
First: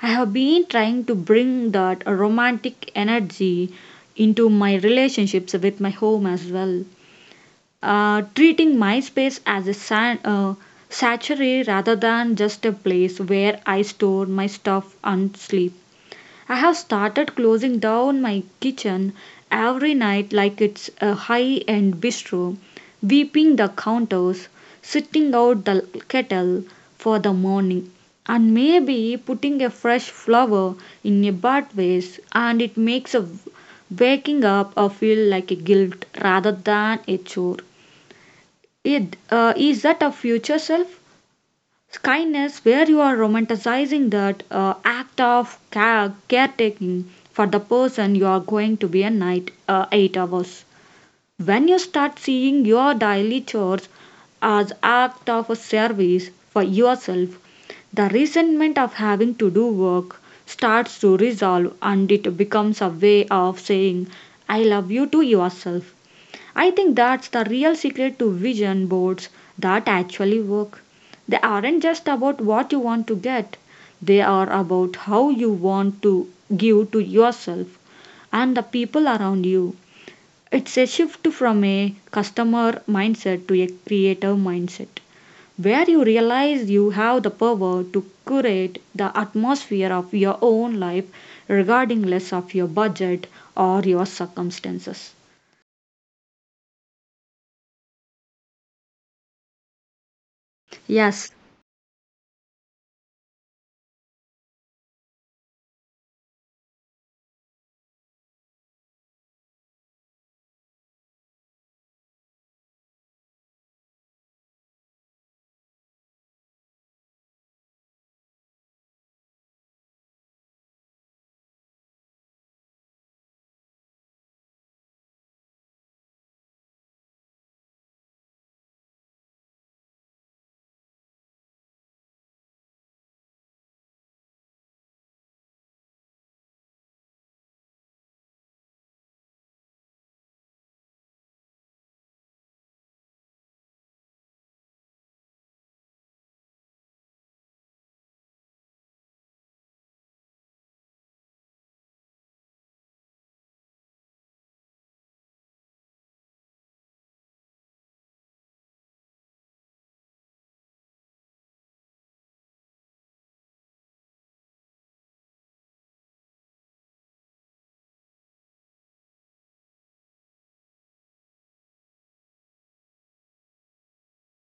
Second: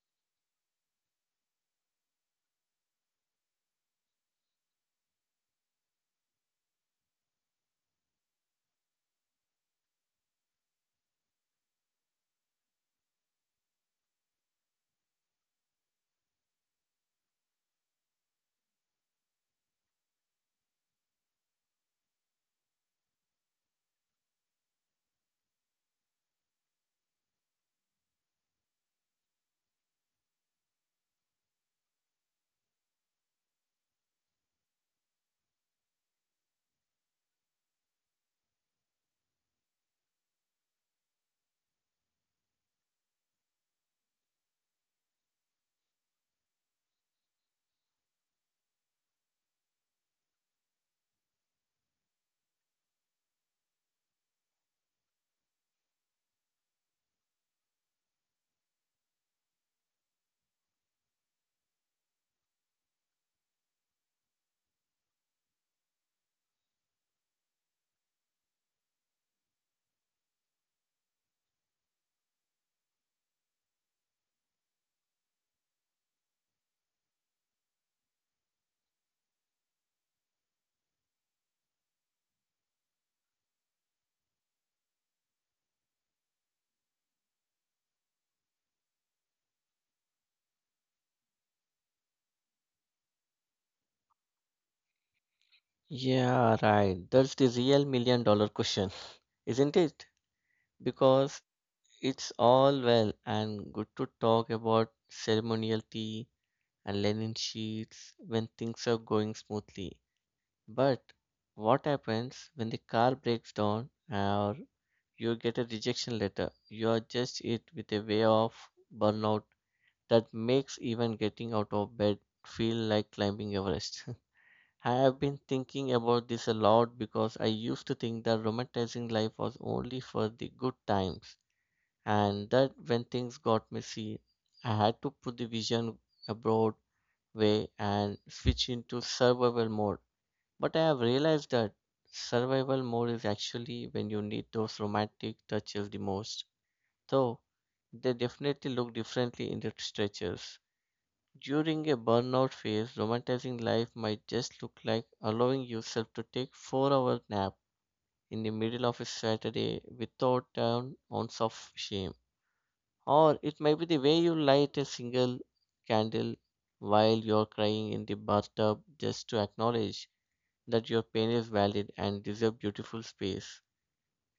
I have been trying to bring that romantic energy into my relationships with my home as well. Treating my space as a sanctuary rather than just a place where I store my stuff and sleep. I have started closing down my kitchen every night like it's a high end bistro, sweeping the counters, sitting out the kettle for the morning, and maybe putting a fresh flower in a bud vase, and it makes a waking up a feel like a guilt rather than a chore. It, is that a future self? Kindness, where you are romanticizing that act of caretaking for the person you are going to be a night 8 hours. When you start seeing your daily chores as act of a service for yourself, the resentment of having to do work starts to resolve and it becomes a way of saying I love you to yourself. I think that's the real secret to vision boards that actually work. They aren't just about what you want to get, they are about how you want to give to yourself and the people around you. It's a shift from a customer mindset to a creative mindset where you realize you have the power to curate the atmosphere of your own life regarding less of your budget or your circumstances. Yeah, right. That's the real million dollar question, isn't it? Yes, Because it's all well and good to talk about ceremonial tea and linen sheets when things are going smoothly. But what happens when the car breaks down or you get a rejection letter? You are just it with a way of burnout that makes even getting out of bed feel like climbing Everest. I have been thinking about this a lot because I used to think that romanticizing life was only for the good times, and that when things got messy, I had to put the vision abroad way and switch into survival mode. But I have realized that survival mode is actually when you need those romantic touches the most. Though they definitely look differently in the stretches. During a burnout phase, romanticizing life might just look like allowing yourself to take 4-hour nap in the middle of a Saturday without an ounce of shame. Or it might be the way you light a single candle while you're crying in the bathtub just to acknowledge that your pain is valid and deserves beautiful space.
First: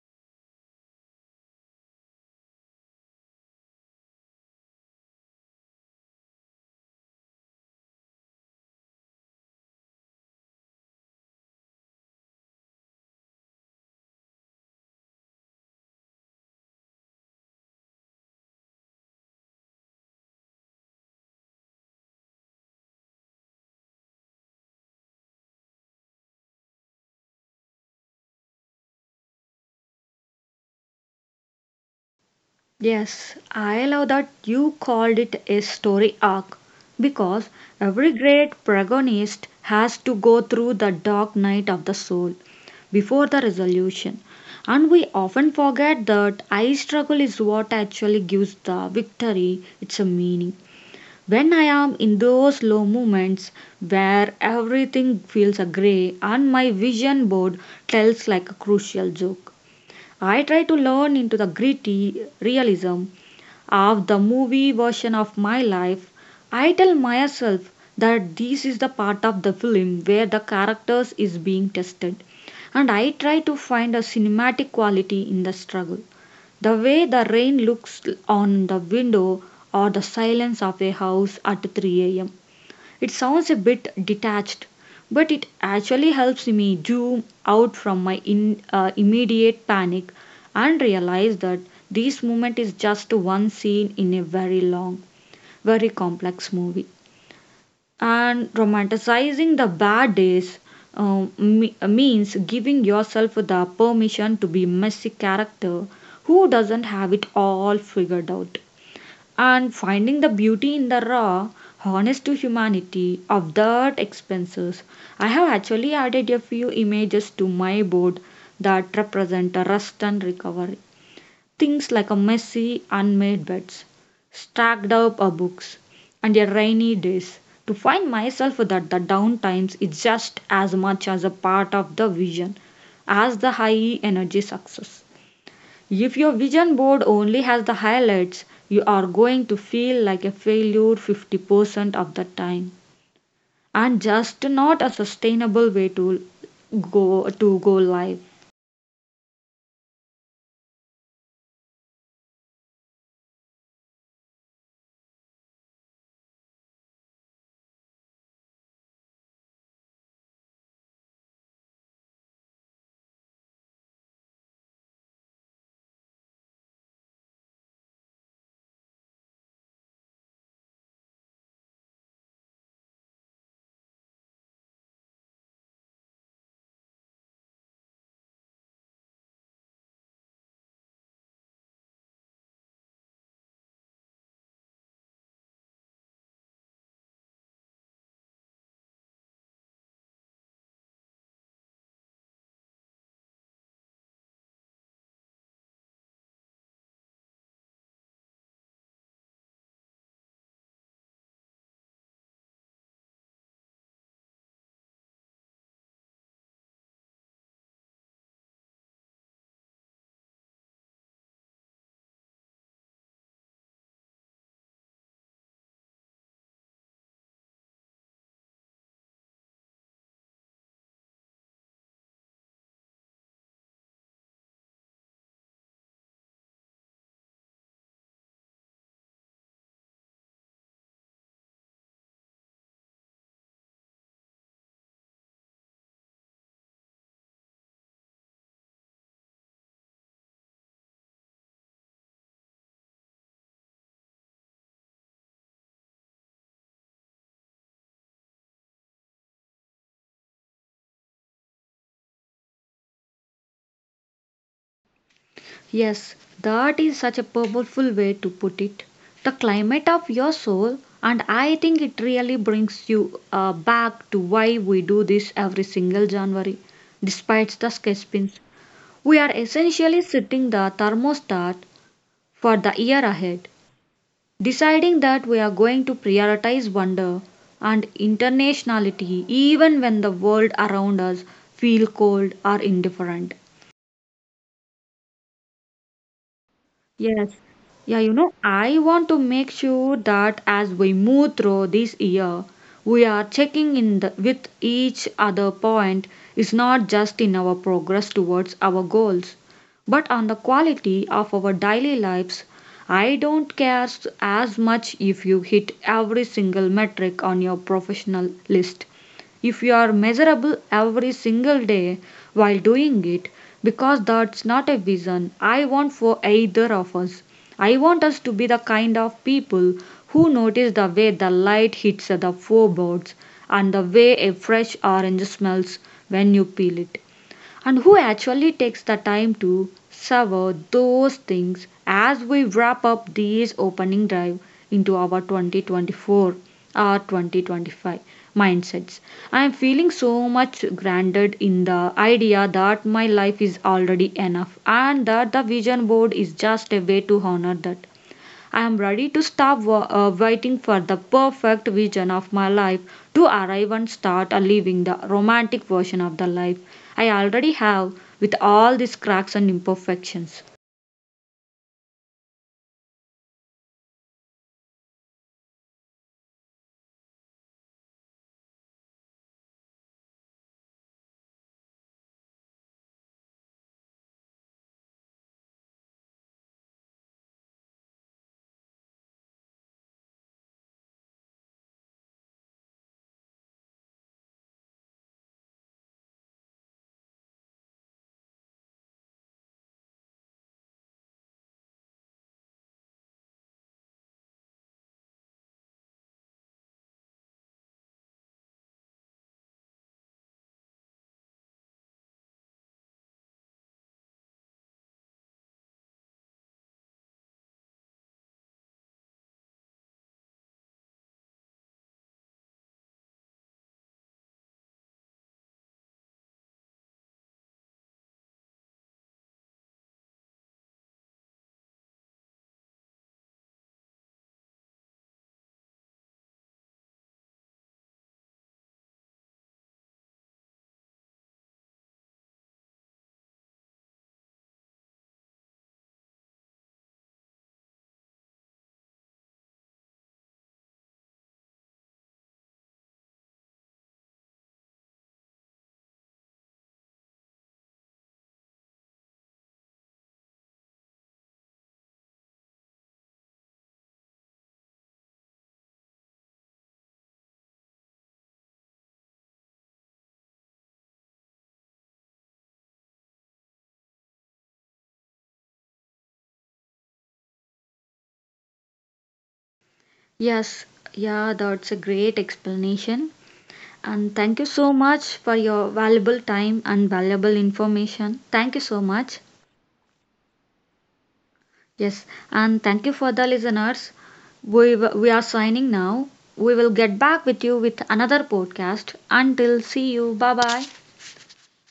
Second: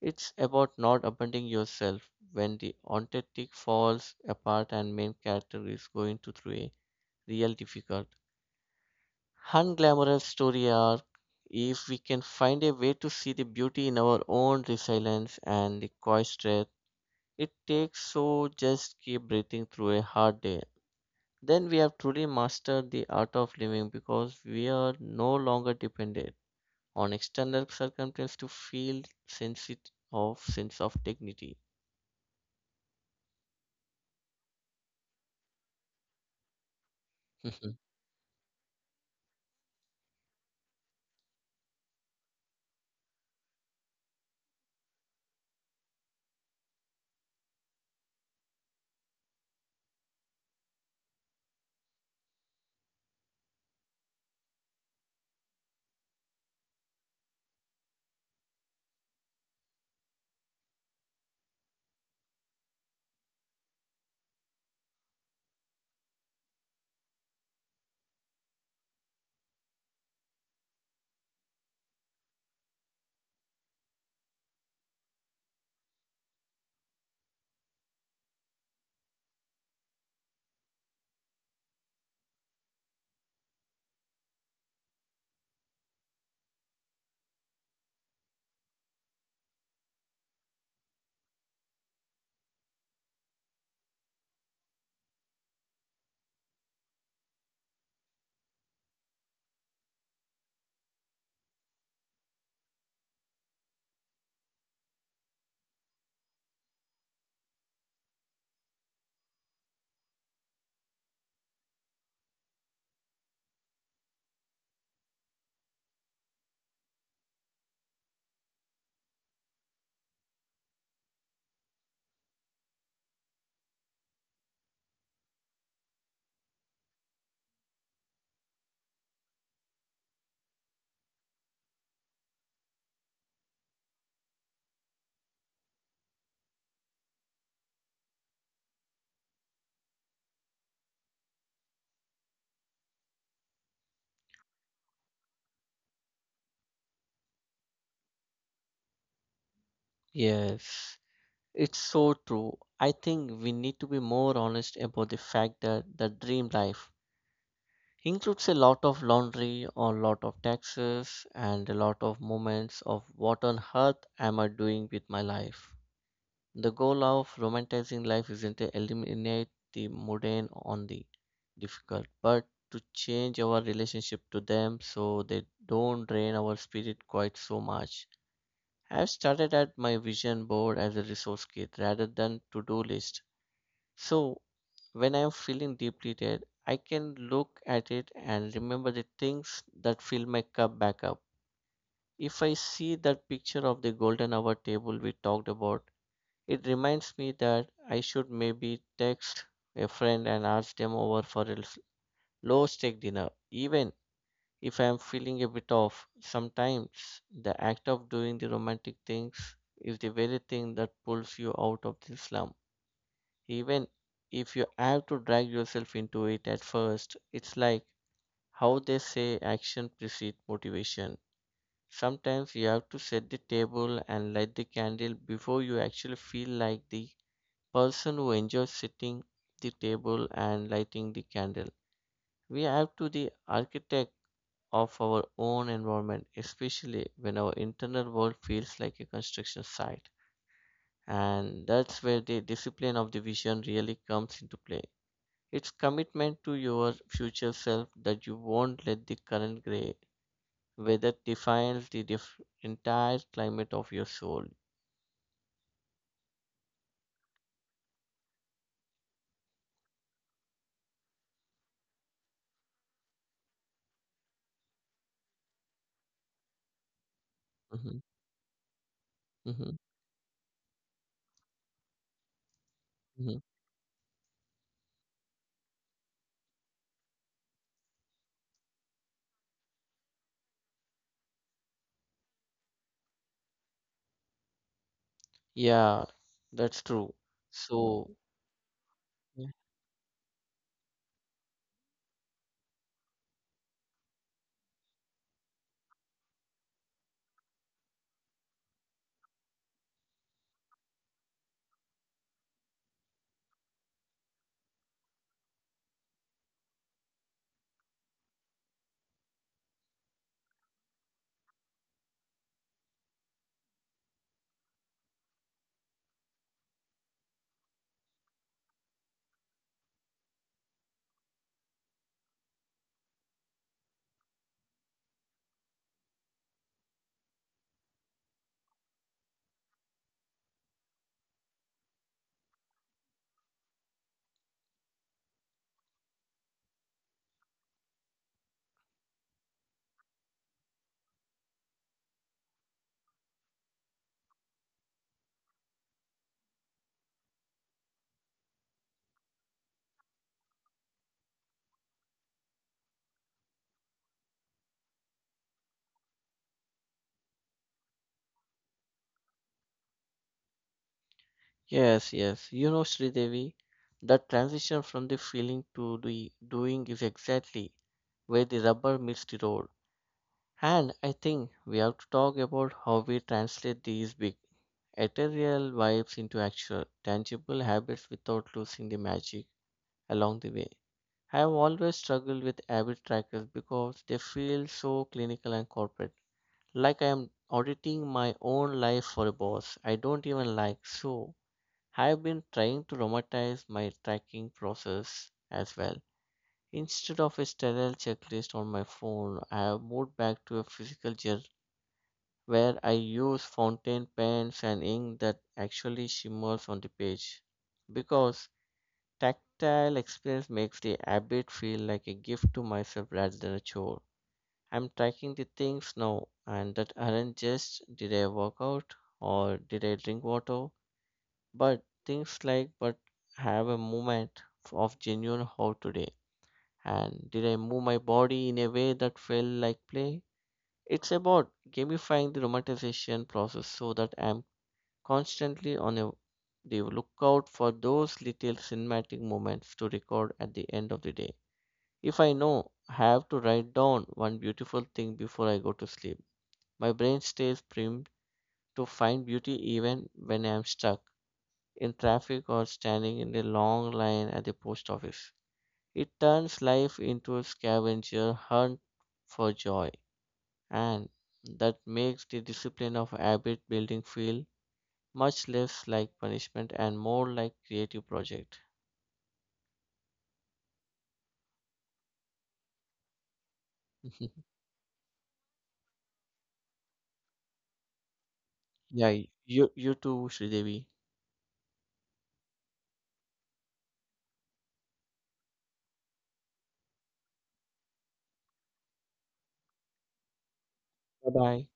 It's about not abandoning yourself when the authentic falls apart and main character is going to through a real difficult, unglamorous story arc. If we can find a way to see the beauty in our own resilience and the quiet strength, it takes so just keep breathing through a hard day. Then we have truly mastered the art of living, because we are no longer dependent on external circumstance to feel of sense of dignity. Yes, I love that you called it a story arc because Mhm. every great protagonist has to go through the dark night of the soul before the resolution. And we often forget that I struggle is what actually gives the victory its a meaning. When I am in those low moments where everything feels a grey and my vision board tells like a crucial joke. I try to learn into the gritty realism of the movie version of my life. I tell myself that this is the part of the film where the characters is being tested, and I try to find a cinematic quality in the struggle. The way the rain looks on the window, or the silence of a house at 3 a.m. It sounds a bit detached, but it actually helps me zoom out from my immediate panic and realize that this moment is just one scene in a very long, very complex movie. And romanticizing the bad days means giving yourself the permission to be messy character who doesn't have it all figured out and finding the beauty in the raw honest to humanity of that expenses. I have actually added a few images to my board that represent a rest and recovery, things like a messy unmade beds, stacked up books, and a rainy days, to find myself that the downtimes is just as much as a part of the vision as the high energy success. If your vision board only has the highlights, you are going to feel like a failure 50% of the time, and just not a sustainable way to go live. Yes, it's so true. I think we need to be more honest about the fact that the dream life includes a lot of laundry, a lot of taxes, and a lot of moments of what on earth am I doing with my life. The goal of romanticizing life isn't to eliminate the mundane on the difficult, but to change our relationship to them so they don't drain our spirit quite so much. I've started at my vision board as a resource kit rather than to-do list. So when I'm feeling deeply depleted, I can look at it and remember the things that fill my cup back up. If I see that picture of the golden hour table we talked about, it reminds me that I should maybe text a friend and ask them over for a low stake dinner. Even if I'm feeling a bit off, sometimes the act of doing the romantic things is the very thing that pulls you out of the slump. Even if you have to drag yourself into it at first, it's like how they say action precedes motivation. Sometimes you have to set the table and light the candle before you actually feel like the person who enjoys sitting the table and lighting the candle. We have to the architect of our own environment, especially when our internal world feels like a construction site. And that's where the discipline of the vision really comes into play. It's commitment to your future self that you won't let the current gray weather define the entire climate of your soul. Yes, that is such a powerful way to put it. The climate of your soul. And I think it really brings you back to why we do this every single January despite the Hmm. sketch pins. We are Hmm. essentially setting the thermostat for the year Hmm. ahead. Deciding that we are going to prioritize wonder and internationality even when the world around us feel cold or indifferent. Yeah, that's true. Yes. Yeah, So, I want to make sure that as we move through this year, we are checking in with each other, point is not just in our progress towards our goals, but on the quality of our daily lives. I don't care as much if you hit every single metric on your professional list if you are measurable every single day while doing it, because that's not a vision I want for either of us. I want us to be the kind of people who notice the way the light hits the floorboards and the way a fresh orange smells when you peel it, and who actually takes the time to savor those things as we wrap up this opening drive into our 2024 or 2025 mindsets. I am feeling so much grounded in the idea that my life is already enough and that the vision board is just a way to honor that. I am ready to stop waiting for the perfect vision of my life to arrive and start living the romantic version of the life I already have, with all these cracks and imperfections. yes, yes. You know, Sridevi, that transition from the feeling to the doing is exactly where the rubber meets the road. And I think we have to talk about how we translate these big ethereal vibes into actual, tangible habits without losing the magic along the way. I have always struggled with habit trackers because they feel so clinical and corporate. Like I am auditing my own life for a boss I don't even like. So, I've been trying to romantize my tracking process as well. Instead of a sterile checklist on my phone, I have moved back to a physical journal where I use fountain pens and ink that actually shimmers on the page. Because tactile experience makes the habit feel like a gift to myself rather than a chore. I'm tracking the things now and that aren't just did I work out or did I drink water, but things like, but have a moment of genuine how today. And did I move my body in a way that felt like play? It's about gamifying the romanticization process so that I'm constantly on a, the lookout for those little cinematic moments to record at the end of the day. If I know I have to write down one beautiful thing before I go to sleep, my brain stays primed to find beauty even when I am stuck in traffic or standing in a long line at the post office. It turns life into a scavenger hunt for joy, and that makes the discipline of habit building feel much less like punishment and more like creative project. Yes, yeah, that's a great explanation. And thank you so much for your valuable time and valuable information. Thank you so Yeah, much. you too, Sridevi. Yes, and thank you for the listeners. We are signing now. We will get back with you with another podcast. Until see you. Bye bye. Bye bye.